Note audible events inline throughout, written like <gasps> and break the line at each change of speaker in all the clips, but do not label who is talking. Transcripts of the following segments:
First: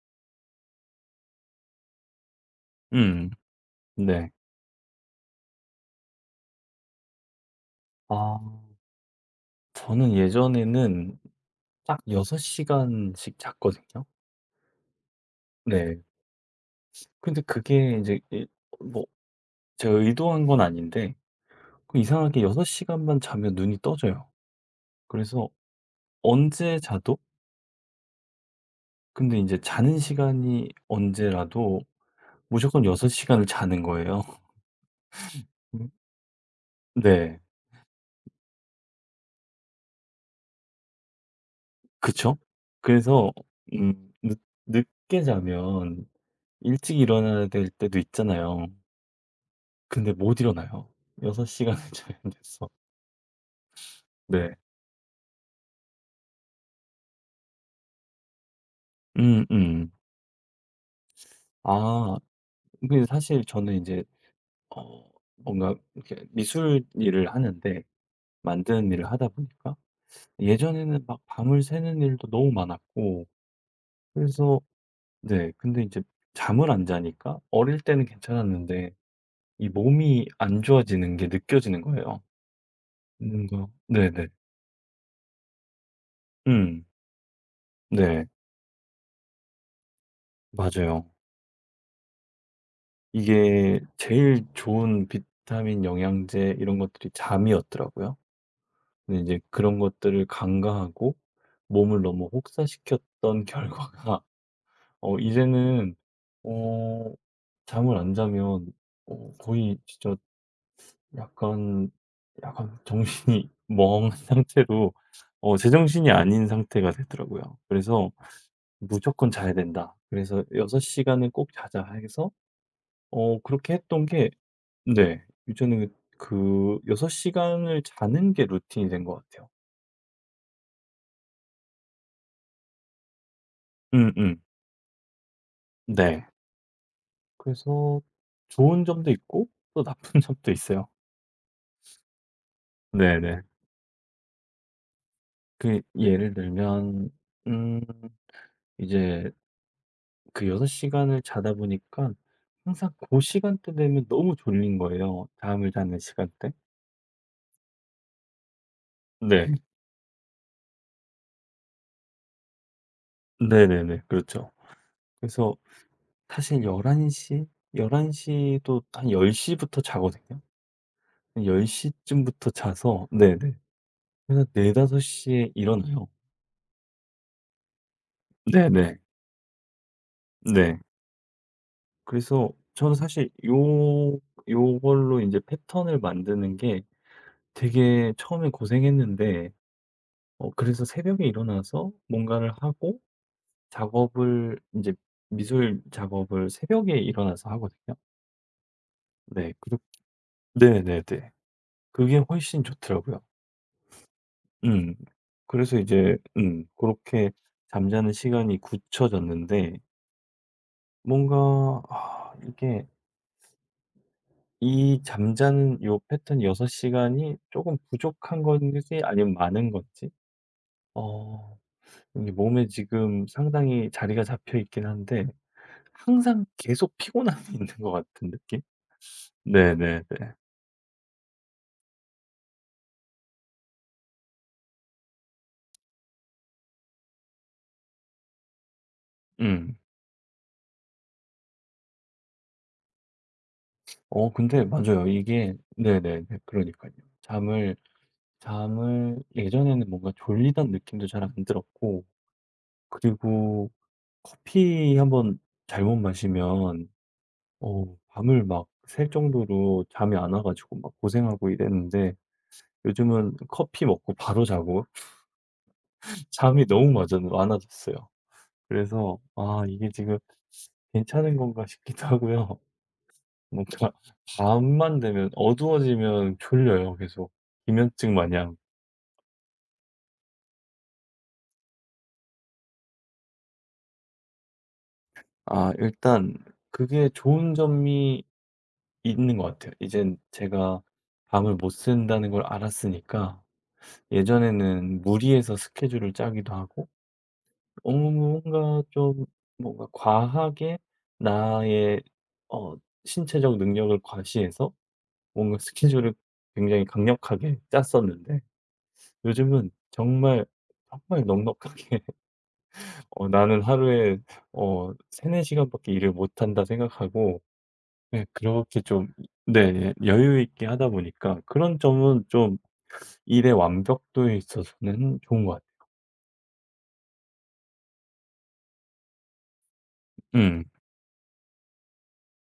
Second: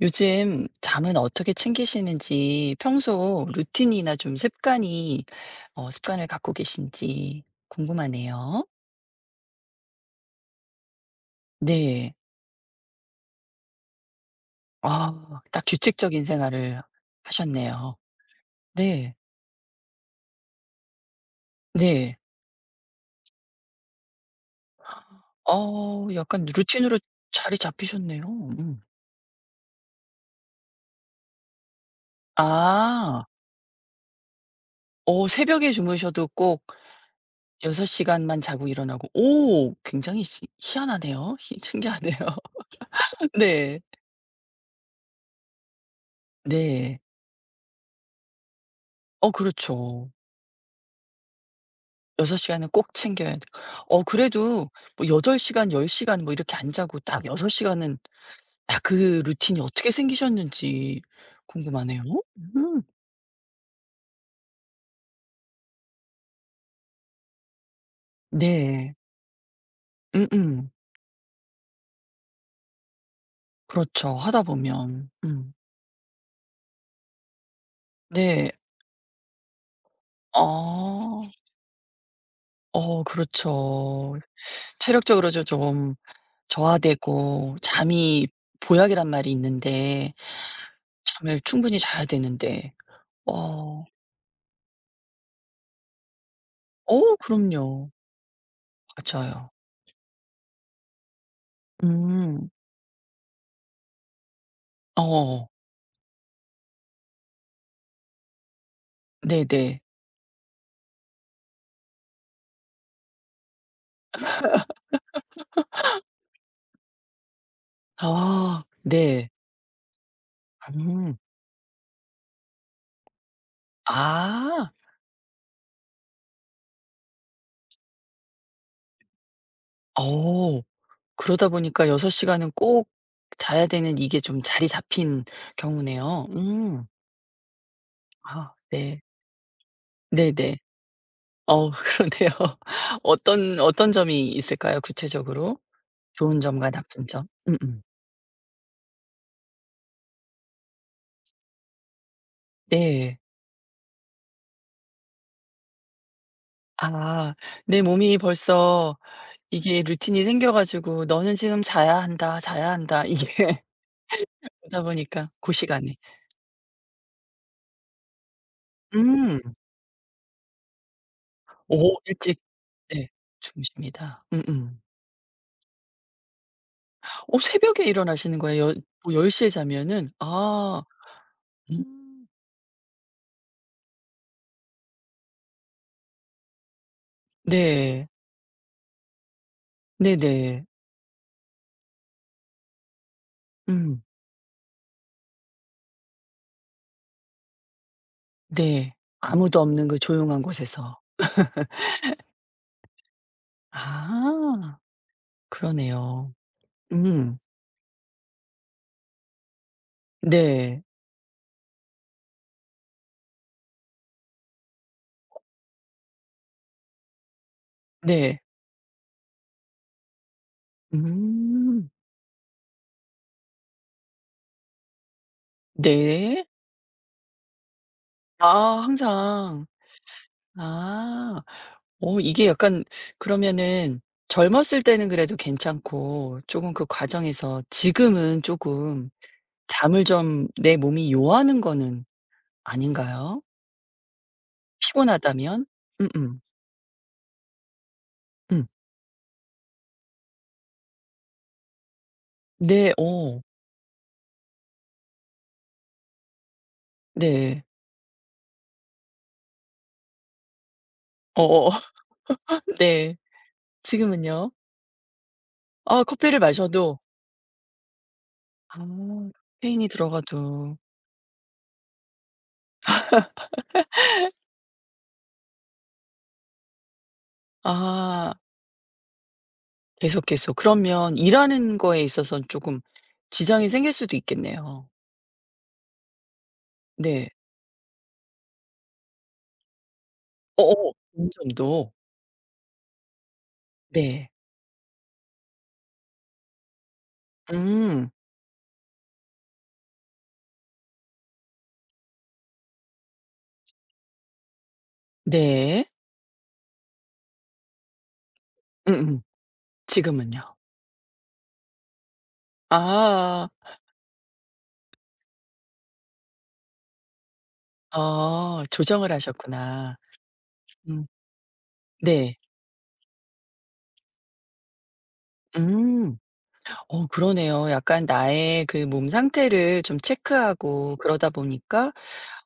요즘 잠은 어떻게 챙기시는지
음.
평소 루틴이나
네.
좀 습관이 어 습관을 갖고 계신지
아,
궁금하네요.
저는 예전에는 딱
네.
6 시간씩 잤거든요.
아 딱
네.
규칙적인 생활을
근데
하셨네요.
그게 이제 이 뭐
네.
제가 의도한 건 아닌데, 그
네.
이상하게 6 시간만 자면 눈이 떠져요. 그래서
어 약간
언제
루틴으로
자도
자리 잡히셨네요. 음.
근데 이제 자는 시간이 언제라도 무조건 6
아.
시간을 자는 거예요. <laughs>
어 새벽에
음.
주무셔도 꼭
네.
6 시간만 자고 일어나고 오 굉장히 시 희한하네요. 희 신기하네요.
그쵸?
<laughs>
그래서
네.
늦 늦게 자면 일찍
네.
일어나야 될 때도 있잖아요.
어 그렇죠.
근데 못 일어나요. 6 시간을 자야
6
돼서.
시간은 꼭 챙겨야 돼. 어
<laughs> 네.
그래도 뭐 8 시간 10 시간 뭐 이렇게 안 자고 딱 6 시간은 아 그 루틴이
음음.
어떻게 생기셨는지 궁금하네요.
아,
음.
근데 사실 저는 인제 어 뭔가 이렇게 미술 일을 하는데, 만드는
네.
일을 하다 보니까
음음.
예전에는 막 밤을 새는 일도 너무 많았고,
그렇죠. 하다
그래서
보면.
네,
음.
근데 인제 잠을 안 자니까 어릴 때는
네.
괜찮았는데 이 몸이 안
아.
좋아지는 게 느껴지는 거예요.
어
뭔가
그렇죠.
네네.
체력적으로도 좀
음.
저하되고
네.
잠이 보약이란 말이 있는데
맞아요.
잠을 충분히 자야 되는데.
이게
어.
제일 좋은 비타민, 영양제 이런 것들이
어 그럼요.
잠이었더라고요. 근데 이제
맞아요.
그런 것들을 간과하고 몸을 너무
음.
혹사시켰던 <laughs> 결과가
어.
이제는 어 잠을 안 자면 거의
네네.
진짜 약간, 약간 정신이 <laughs> 멍한 상태로 제정신이 아닌 상태가 되더라고요. 그래서
아
'무조건
네.
자야 된다.' 그래서 6
음.
시간은 꼭 자자 해서 그렇게 했던 게
아.
네. 이제는 그 6 시간을 자는 게 루틴이 된 것 같아요.
어. 그러다 보니까 6 시간은 꼭 자야 되는 이게
음음.
좀 자리 잡힌
네.
경우네요. 음.
그래서
아
좋은
네.
점도 있고, 또 나쁜 <laughs> 점도
네네.
있어요.
어 그러네요. <laughs>
네네.
어떤 어떤 점이 있을까요 구체적으로?
그 예를
좋은 점과 나쁜
들면
점?
음,
음음.
이제 그 6 시간을 자다 보니까 항상
네.
고 시간대 되면 너무 졸린 거예요, 잠을 자는 시간대.
아 내 몸이 벌써
네. <laughs>
이게 루틴이 생겨 가지고 '너는 지금 자야 한다, 자야 한다.' 이게
네네네. 그렇죠.
<laughs> 그러다 보니까 고
그래서
시간에.
사실 11시 11 시도 한 10
음.
시부터 자거든요. 10
오 일찍
시쯤부터 자서
네
네네.
주무십니다.
그래서
음음.
4-5 시에 일어나요.
어 새벽에 일어나시는 거예요? 열
네네.
뭐1 0에 자면은
네.
아. 음.
그래서 저는 사실 요 요걸로 인제 패턴을 만드는 게
네.
되게 처음에 고생했는데
네네.
그래서 새벽에 일어나서 뭔가를 하고
음.
작업을 인제 미술 작업을 새벽에 일어나서 하거든요.
네.
네.
아무도
그렇
없는 그 조용한 곳에서.
네네네. 그게 훨씬 좋더라고요.
아
음. 그래서 이제
그러네요.
음, 고렇게
음.
잠자는 시간이 굳혀졌는데
네.
뭔가 아, 이게 이 잠자는 요 패턴 6 시간이 조금
네.
부족한 건지 아니면 많은 건지, 어
음.
이게 몸에 지금 상당히 자리가 잡혀 있긴 한데
네.
항상 계속 피곤함이 <laughs> 있는 것 같은 느낌?
아 항상.
네네네.
아. 어 이게 약간 그러면은 젊었을 때는 그래도 괜찮고 쪼금 그 과정에서 지금은 쪼금
음.
잠을 좀 내 몸이 요하는 거는 아닌가요?
어, 근데 맞아요. 이게
피곤하다면?
네네네.
음음.
그러니까요, 잠을
음.
잠을 예전에는 뭔가 졸리던 느낌도 잘 안 들었고,
네. 어.
그리고 커피 한번 잘못 마시면
네.
어 밤을 막 샐 정도로 잠이 안 와 가지고 막 고생하고
어어.
이랬는데,
<laughs> 네.
요즘은 커피 먹고 바로
지금은요?
자고
아
<laughs>
커피를
잠이 너무
마셔도
맞아 많아졌어요.
아
그래서 '아,
카페인이
이게 지금
들어가도
괜찮은 건가?' 싶기도 하고요. <laughs> 뭔가 밤만 되면 어두워지면 졸려요 계속. 기면증
아
마냥.
계속, 계속. 그러면 일하는 거에 있어서는 쪼금 지장이 생길 수도 있겠네요.
아, 일단 그게
네.
좋은 점이 있는 것 같아요. 이젠 제가
어어.
밤을 못
운전도.
쓴다는 걸 알았으니까
네.
예전에는 무리해서 스케줄을 짜기도 하고, 어
음.
뭔가 좀 뭔가 과하게 나의 어 신체적 능력을 과시해서 뭔가
네.
스케줄을 굉장히 강력하게 짰었는데,
음음.
요즘은 정말,
지금은요?
정말 넉넉하게 <laughs>
아.
'나는 하루에 3-4 시간밖에 일을 못한다.' 생각하고, 네,
어.
그렇게 좀
조정을
네
하셨구나.
여유 있게 하다
음.
보니까 그런 점은
네.
좀 일의 완벽도에 있어서는 좋은 것 같아요.
음. 어 그러네요. 약간 나의 그 몸 상태를 좀
음.
체크하고 그러다 보니까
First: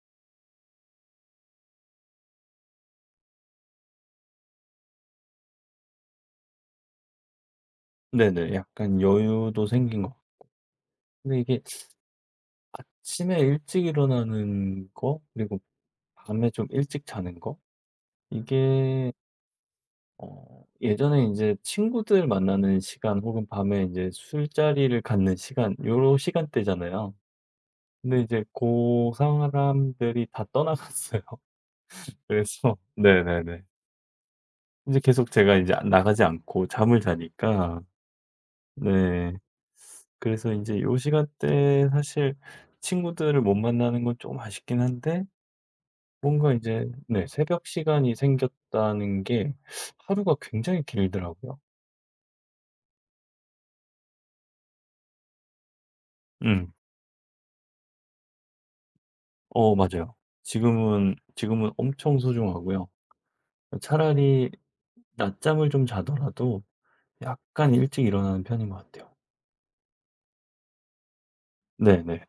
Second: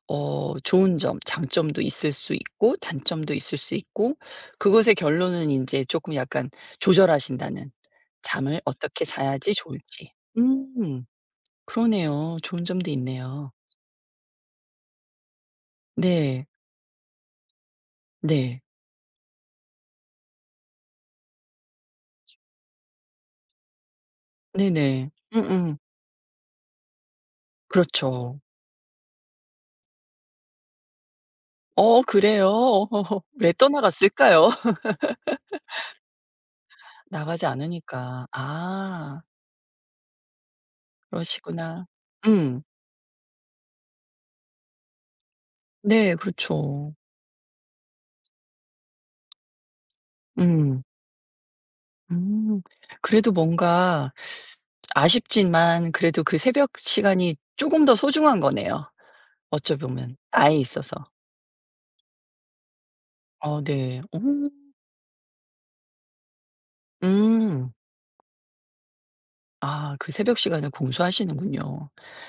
어 좋은 점, 장점도 있을 수 있고 단점도 있을 수 있고 그것의 결론은 이제 조금 약간 조절하신다는
네네.
잠을
약간
어떻게 자야지
여유도 생긴 것
좋을지.
같고,
음
근데 이게
그러네요. 좋은 점도
아침에
있네요.
일찍 일어나는 거, 그리고
네.
밤에 좀 일찍 자는 거,
네.
이게 예전에 이제 친구들 만나는 시간 혹은 밤에 이제 술자리를
네네.
갖는 시간
음음.
요런 시간대잖아요. 근데
그렇죠.
이제 그 사람들이 다 떠나갔어요.
어
<laughs> 그래서
그래요? <laughs> 왜
네네네.
떠나갔을까요? <laughs>
이제 계속 제가 이제 나가지 않고 잠을
나가지
자니까
않으니까. 아.
네, 그래서 이제 요 시간
그러시구나.
대 사실
음.
친구들을 못 만나는 건 좀 아쉽긴 한데,
네
뭔가 이제
그렇죠.
네 새벽 시간이 생겼다는 게 하루가 굉장히
음.
길더라고요.
음. 그래도 뭔가 아쉽지만 그래도 그 새벽
음.
시간이 쪼금 더 소중한 거네요
어, 맞아요.
어쩌보면 나에 있어서.
지금은 엄청 소중하고요.
어 네. 어.
차라리 낮잠을 좀 자더라도
음.
약간 일찍 일어나는 편인 것 같아요.
아 그 새벽 시간을 공수하시는군요.
네네네.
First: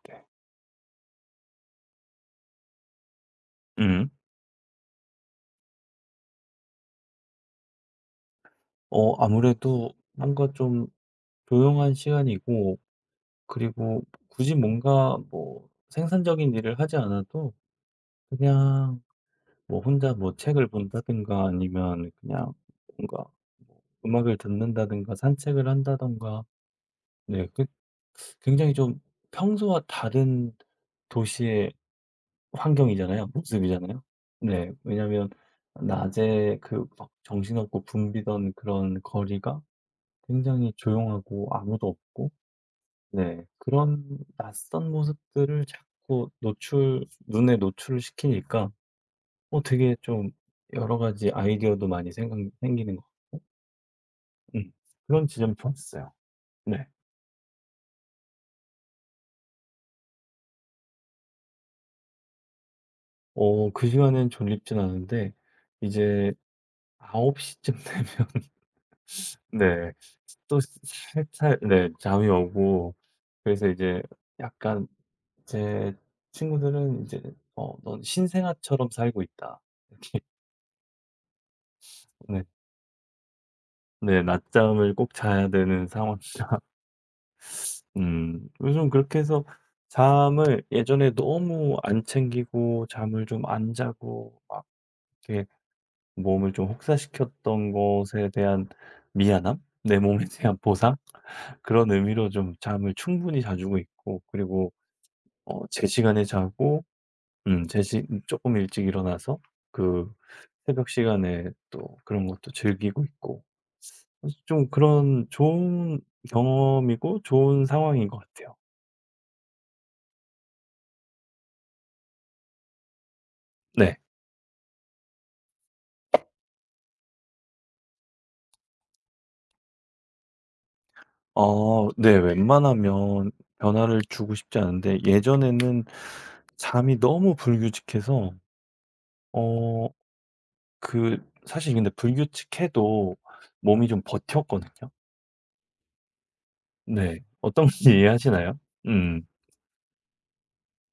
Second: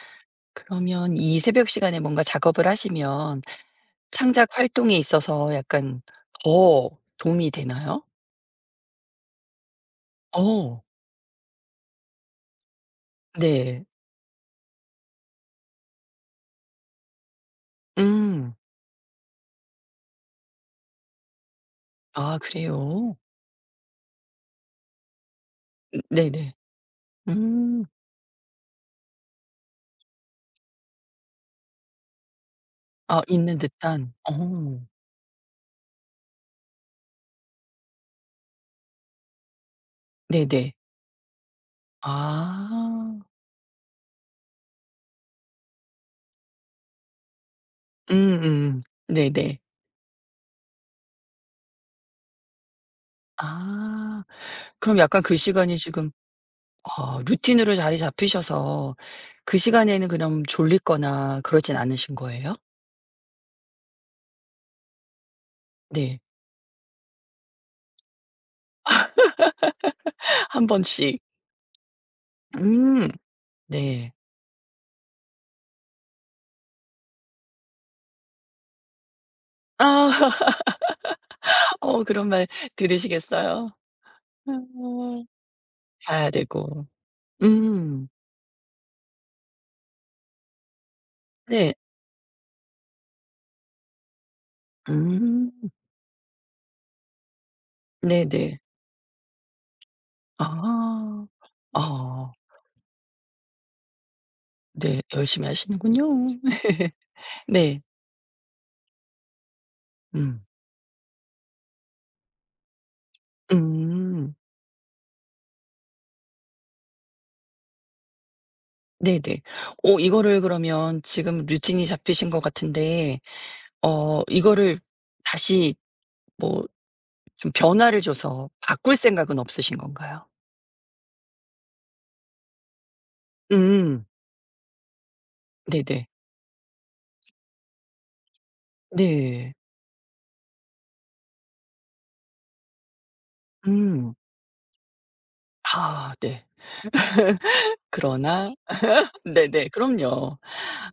그러면 이 새벽 시간에 뭔가 작업을 하시면
음.
창작 활동에 있어서 약간 더 도움이 되나요?
아무래도 뭔가
어.
좀 조용한 시간이고,
네.
그리고 굳이 뭔가 뭐 생산적인 일을 하지 않아도
음.
그냥 뭐 혼자 뭐 책을 본다든가 아니면
아
그냥
그래요?
뭔가 음악을 듣는다든가 산책을 한다든가,
네네.
네, 그
음.
굉장히 좀 평소와 다른 도시의
아
환경이잖아요.
있는
모습이잖아요.
듯한.
네.
어.
왜냐면 낮에 그 막 정신없고 붐비던 그런 거리가 굉장히
네네.
조용하고 아무도 없고,
아.
네, 그런 낯선 모습들을 자꾸 노출 눈에 노출을 시키니까
음음. 네네.
되게 좀 여러 가지 아이디어도 많이 생각 생기는 것 같고,
아.
음,
그럼 약간
그런
그
지점이
시간이 지금
좋았어요. 네.
아 루틴으로 자리 잡히셔서 그 시간에는 그럼 졸리거나 그러진 않으신 거예요?
어, 그 시간엔 졸립진 않은데
네.
이제 9홉시쯤 되면 <laughs> 네. 또
한 번씩.
살살 네 잠이 오고,
음.
그래서 이제
네.
약간 제 친구들은 이제 "넌 신생아처럼 살고 있다." 이렇게
아. <laughs> 어
<laughs>
그런
네.
말 들으시겠어요.
네. 낮잠을 꼭
어.
자야 되는 상황.
자야 되고. 음.
음. 요즘 그렇게 해서 잠을 예전에
네.
너무 안 챙기고 잠을 좀 안 자고 막 이렇게
음.
몸을 좀 혹사시켰던 것에
네네.
대한 미안함? 내 몸에 대한 보상?
아.
그런 의미로
아.
좀 잠을 충분히 자주고 있고, 그리고
네. 열심히
제
하시는군요.
시간에 자고
<laughs>
음, 제
네.
시쪼 일찍 일어나서 그
음.
새벽 시간에 또 그런 것도 즐기고 있고,
음.
그래서 좀 그런 좋은 경험이고 좋은 상황인 것 같아요.
네네. 오 이거를 그러면 지금 루틴이 잡히신 것 같은데
네.
어 이거를 다시 뭐 좀 변화를 줘서 바꿀 생각은 없으신 건가요?
어, 네. 웬만하면 변화를
음.
주고 싶지 않은데, 예전에는
네네.
잠이 너무 불규칙해서
네.
어 그 사실 근데 불규칙해도 몸이 좀
음.
버텼거든요.
아 네.
네. 어떤 건지
그러나
이해하시나요? 음.
네네. 그럼요.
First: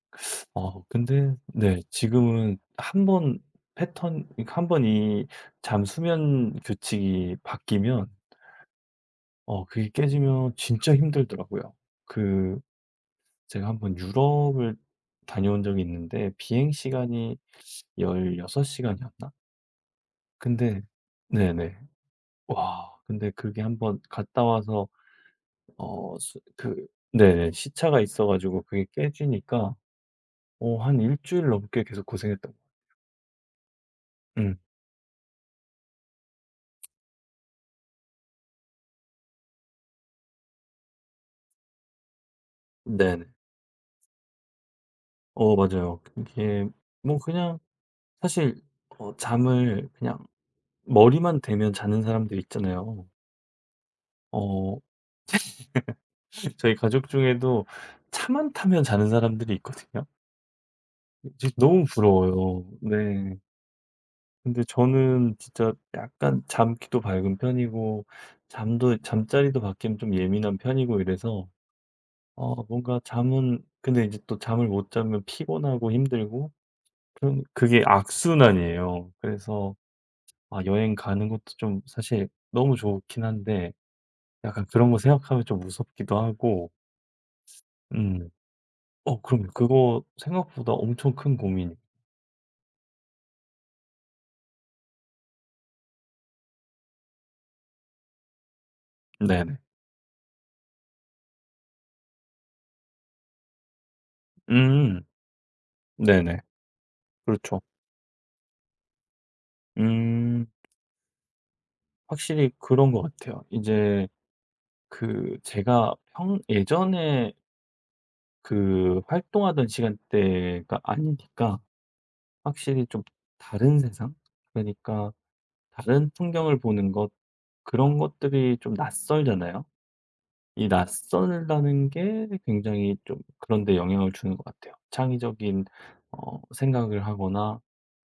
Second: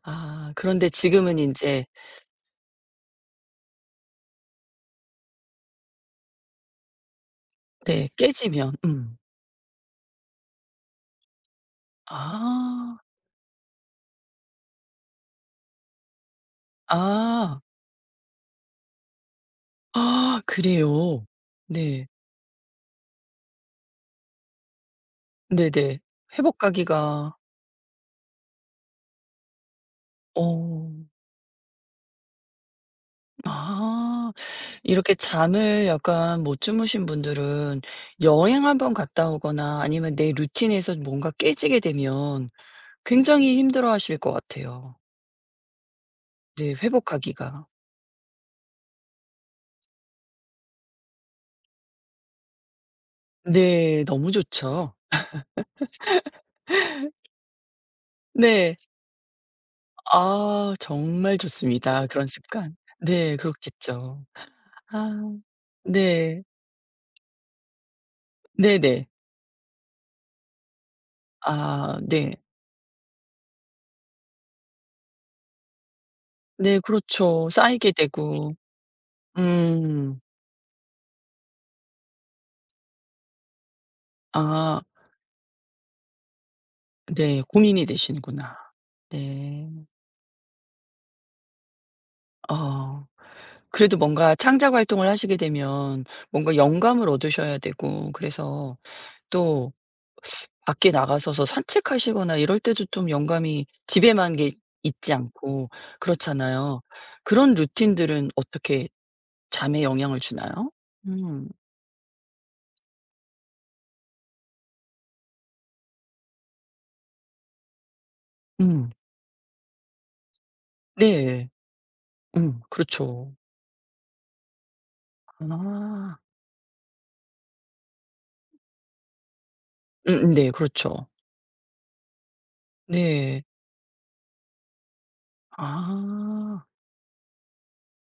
아
어,
그런데
근데
지금은 이
네,
제
지금은 한번 패턴, 그러니까 한 번 이 잠 수면 규칙이 바뀌면
네 깨지면
그게 깨지면 진짜 힘들더라고요. 그,
아
제가 한번 유럽을 다녀온 적이 있는데 비행 시간이
아.
16 시간이었나?
아. <gasps>
근데
그래요?
네네.
네.
와, 근데 그게 한번 갔다 와서
네네.
어 수- 그
회복하기가
네네. 시차가 있어 가지고 그게 깨지니까
어.
한 일 주일 넘게 계속 고생했던 거요.
아.
음.
이렇게 잠을 약간 못 주무신 분들은 여행 한번 갔다 오거나 아니면 내 루틴에서 뭔가 깨지게 되면
네네.
굉장히 힘들어하실 것 같아요.
어, 맞아요. 이게
네
뭐 그냥
회복하기가.
사실 잠을 그냥 머리만 대면 자는 사람들 있잖아요.
네. 너무
어.
좋죠.
<laughs> 저희 가족 중에도 차만
네.
타면 자는 사람들이 있거든요.
아 정말
진짜 너무
좋습니다 그런
부러워요.
습관.
네.
네 그렇겠죠.
근데
아
저는 진짜 약간
네.
잠기도 밝은 편이고, 잠도
네네.
잠자리도 바뀌면 좀 예민한 편이고 이래서
아 네.
뭔가 잠은 근데 이제 또 잠을 못 자면 피곤하고 힘들고,
네
그럼
그렇죠.
그게
쌓이게 되고.
악순환이에요. 그래서
음.
아, 여행 가는 것도 좀 사실 너무 좋긴 한데 약간
아.
그런 거 생각하면 좀 무섭기도 하고.
네. 고민이
음.
되시는구나.
어, 그럼
네.
그거 생각보다 엄청 큰 고민이.
어. 그래도 뭔가 창작 활동을 하시게 되면 뭔가 영감을 얻으셔야 되고 그래서
네네.
또 밖에 나가서서 산책하시거나 이럴 때도 좀 영감이 집에만 게
음.
있지 않고
네네.
그렇잖아요. 그런
그렇죠.
루틴들은 어떻게 잠에 영향을
음.
주나요? 음.
확실히 그런 것 같아요. 이제 그 제가 평 예전에
음.
그 활동하던 시간대가
네.
아니니까
음.
확실히 좀
그렇죠.
다른 세상? 그러니까 다른
아.
풍경을 보는 것 그런 것들이 좀 낯설잖아요.
음음 네.
이
그렇죠.
낯설다는 게 굉장히 좀
네.
그런 데 영향을 주는 것 같아요. 창의적인
아.
생각을 하거나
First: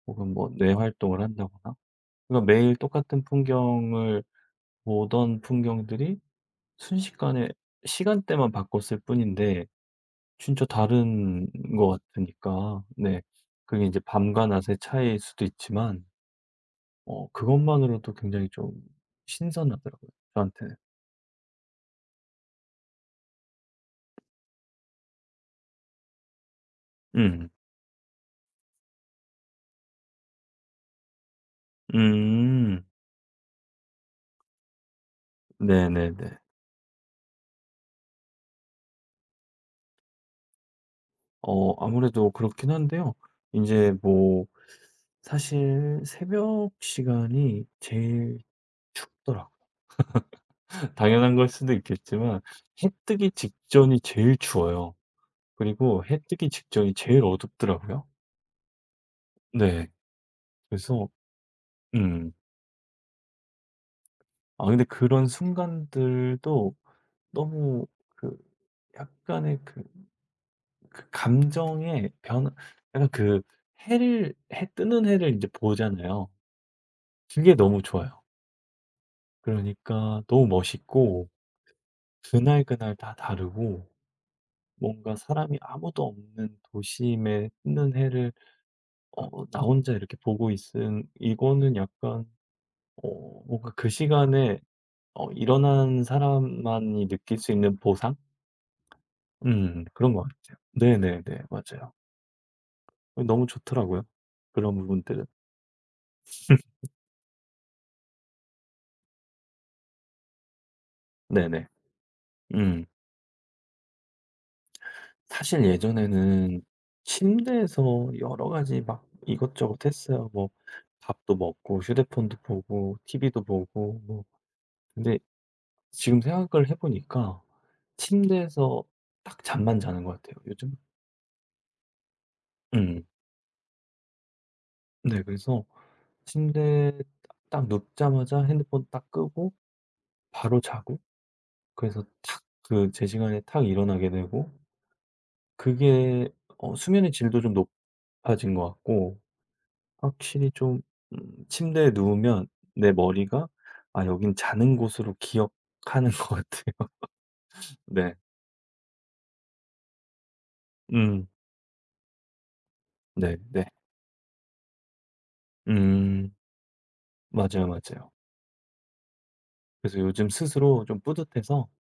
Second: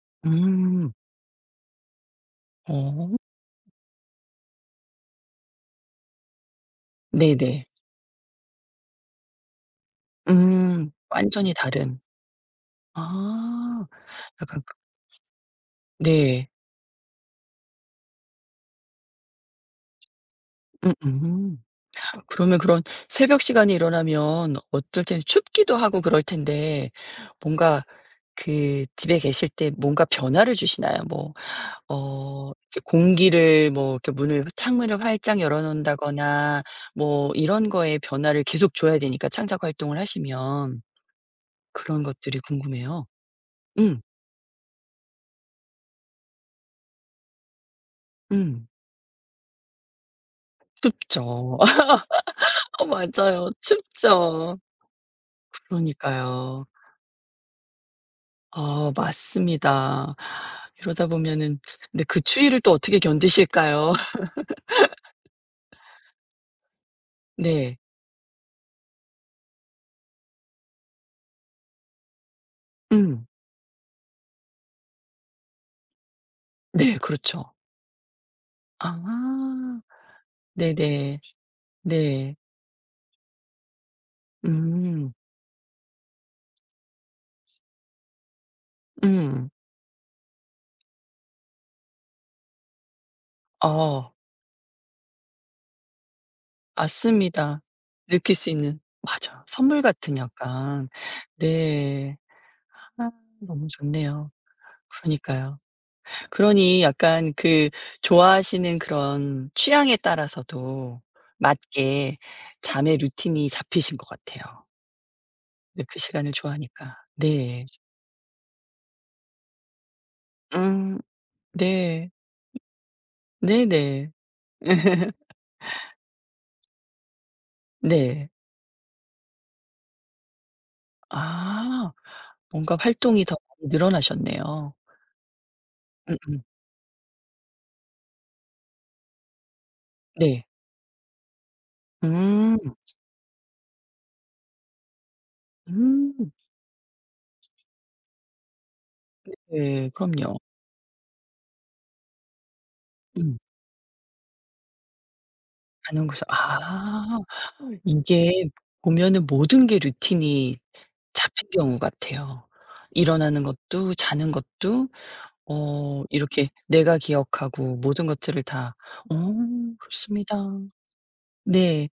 혹은 뭐 뇌
음.
활동을 한다거나. 그러니까 매일
어.
똑같은 풍경을 보던 풍경들이 순식간에
네네.
시간대만 바꿨을 뿐인데 진짜
음.
다른
완전히
것
다른.
같으니까. 네. 그게
아.
이제 밤과
약간 그
낮의 차이일 수도 있지만
네.
그것만으로도 굉장히 좀 신선하더라고요, 저한테는.
음음. 그러면 그런 새벽 시간에 일어나면 어떨 때는 춥기도 하고 그럴 텐데
음.
뭔가 그 집에 계실 때 뭔가 변화를 주시나요? 뭐 어 이렇게
음.
공기를 뭐 이렇게 문을 창문을 활짝 열어
네네네.
놓는다거나 뭐 이런 거에 변화를 계속 줘야 되니까 창작 활동을 하시면
어,
그런
아무래도
것들이
그렇긴
궁금해요.
한데요. 이제
음.
뭐 사실 새벽 시간이 제일
음.
춥더라고요. <laughs> 당연한 걸
춥죠.
수도
<laughs>
있겠지만
어
해 뜨기
맞아요.
직전이 제일
춥죠.
추워요. 그리고 해 뜨기
그러니까요.
직전이 제일 어둡더라고요.
어
네.
맞습니다. 이러다
그래서
보면은 근데 그
음.
추위를 또 어떻게 견디실까요? <laughs>
아, 근데 그런 순간들도
네.
너무 그 약간의 그 그 감정의 변화, 약간
음.
그 해를 해 뜨는 해를 이제 보잖아요.
네 그렇죠.
그게 너무 좋아요.
아.
그러니까 너무
네네.
멋있고
네.
그날그날 다 다르고,
음.
뭔가 사람이 아무도 없는 도심에 뜨는 해를
음.
나 혼자 이렇게 보고 있음, 이거는 약간 어 뭔가 그
어
시간에 일어난 사람만이 느낄 수
맞습니다.
있는 보상?
느낄 수 있는 맞아. 선물
음, 그런
같은
것 같아요.
약간.
네네네. 맞아요.
네. 아
어, 너무
너무
좋더라고요,
좋네요.
그런 부분들은.
그러니까요. 그러니 약간 그 좋아하시는 그런 취향에 따라서도
네네.
맞게
음.
잠의 루틴이 잡히신 것 같아요.
사실
네 그 시간을
예전에는
좋아하니까. 네.
침대에서 여러 가지 막 이것저것 했어요. 뭐,
음
밥도 먹고
네.
휴대폰도 보고 TV도 보고
네네.
뭐,
<laughs>
근데 지금 생각을 해 보니까
네.
침대에서 딱 잠만 자는 것 같아요, 요즘.
아 뭔가
음.
활동이 더 많이 늘어나셨네요.
네. 그래서
음음.
침대에 딱 눕자마자 핸드폰 딱 끄고
네.
바로 자고, 그래서 탁
음.
그 제 시간에 탁 일어나게 되고 그게
음.
수면의 질도 좀 높아진 것 같고,
네 그럼요.
확실히 좀 침대에 누우면 내
음.
머리가 '아 여긴 자는 곳으로
가는
기억하는 <laughs>
곳에
것 같아요.'
아
네.
이게 보면은 모든 게 루틴이
음.
잡힌 경우 같아요. 일어나는
네네.
것도 자는 것도 어
음.
이렇게 내가
맞아요,
기억하고 모든
맞아요.
것들을 다 어
그래서 요즘
그렇습니다.
스스로 좀 뿌듯해서
네.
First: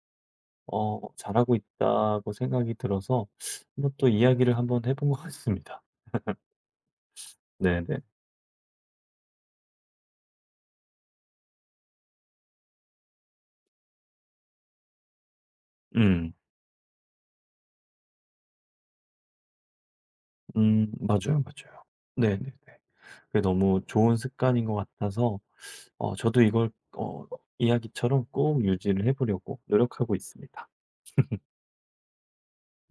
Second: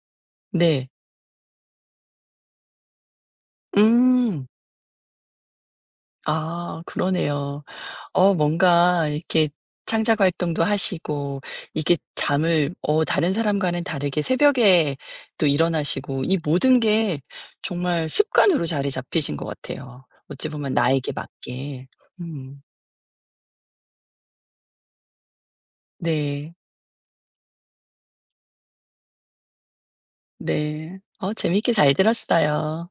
네.
잘하고 있다고 생각이 들어서 한번 또
음.
이야기를 한번 해본 것 같습니다.
아 그러네요.
네네.
어 뭔가 이렇게 창작 활동도 하시고 이게 잠을 어 다른 사람과는 다르게 새벽에 또 일어나시고
음.
이 모든 게 정말 습관으로 자리 잡히신 것 같아요. 어찌 보면
음.
나에게
맞아요, 맞아요.
맞게.
네네네.
음.
그게 너무 좋은 습관인 것 같아서 저도
네.
이걸 어 이야기처럼 꼭 유지를 해 보려고 노력하고 있습니다.
네. 어 재미있게 잘 들었어요.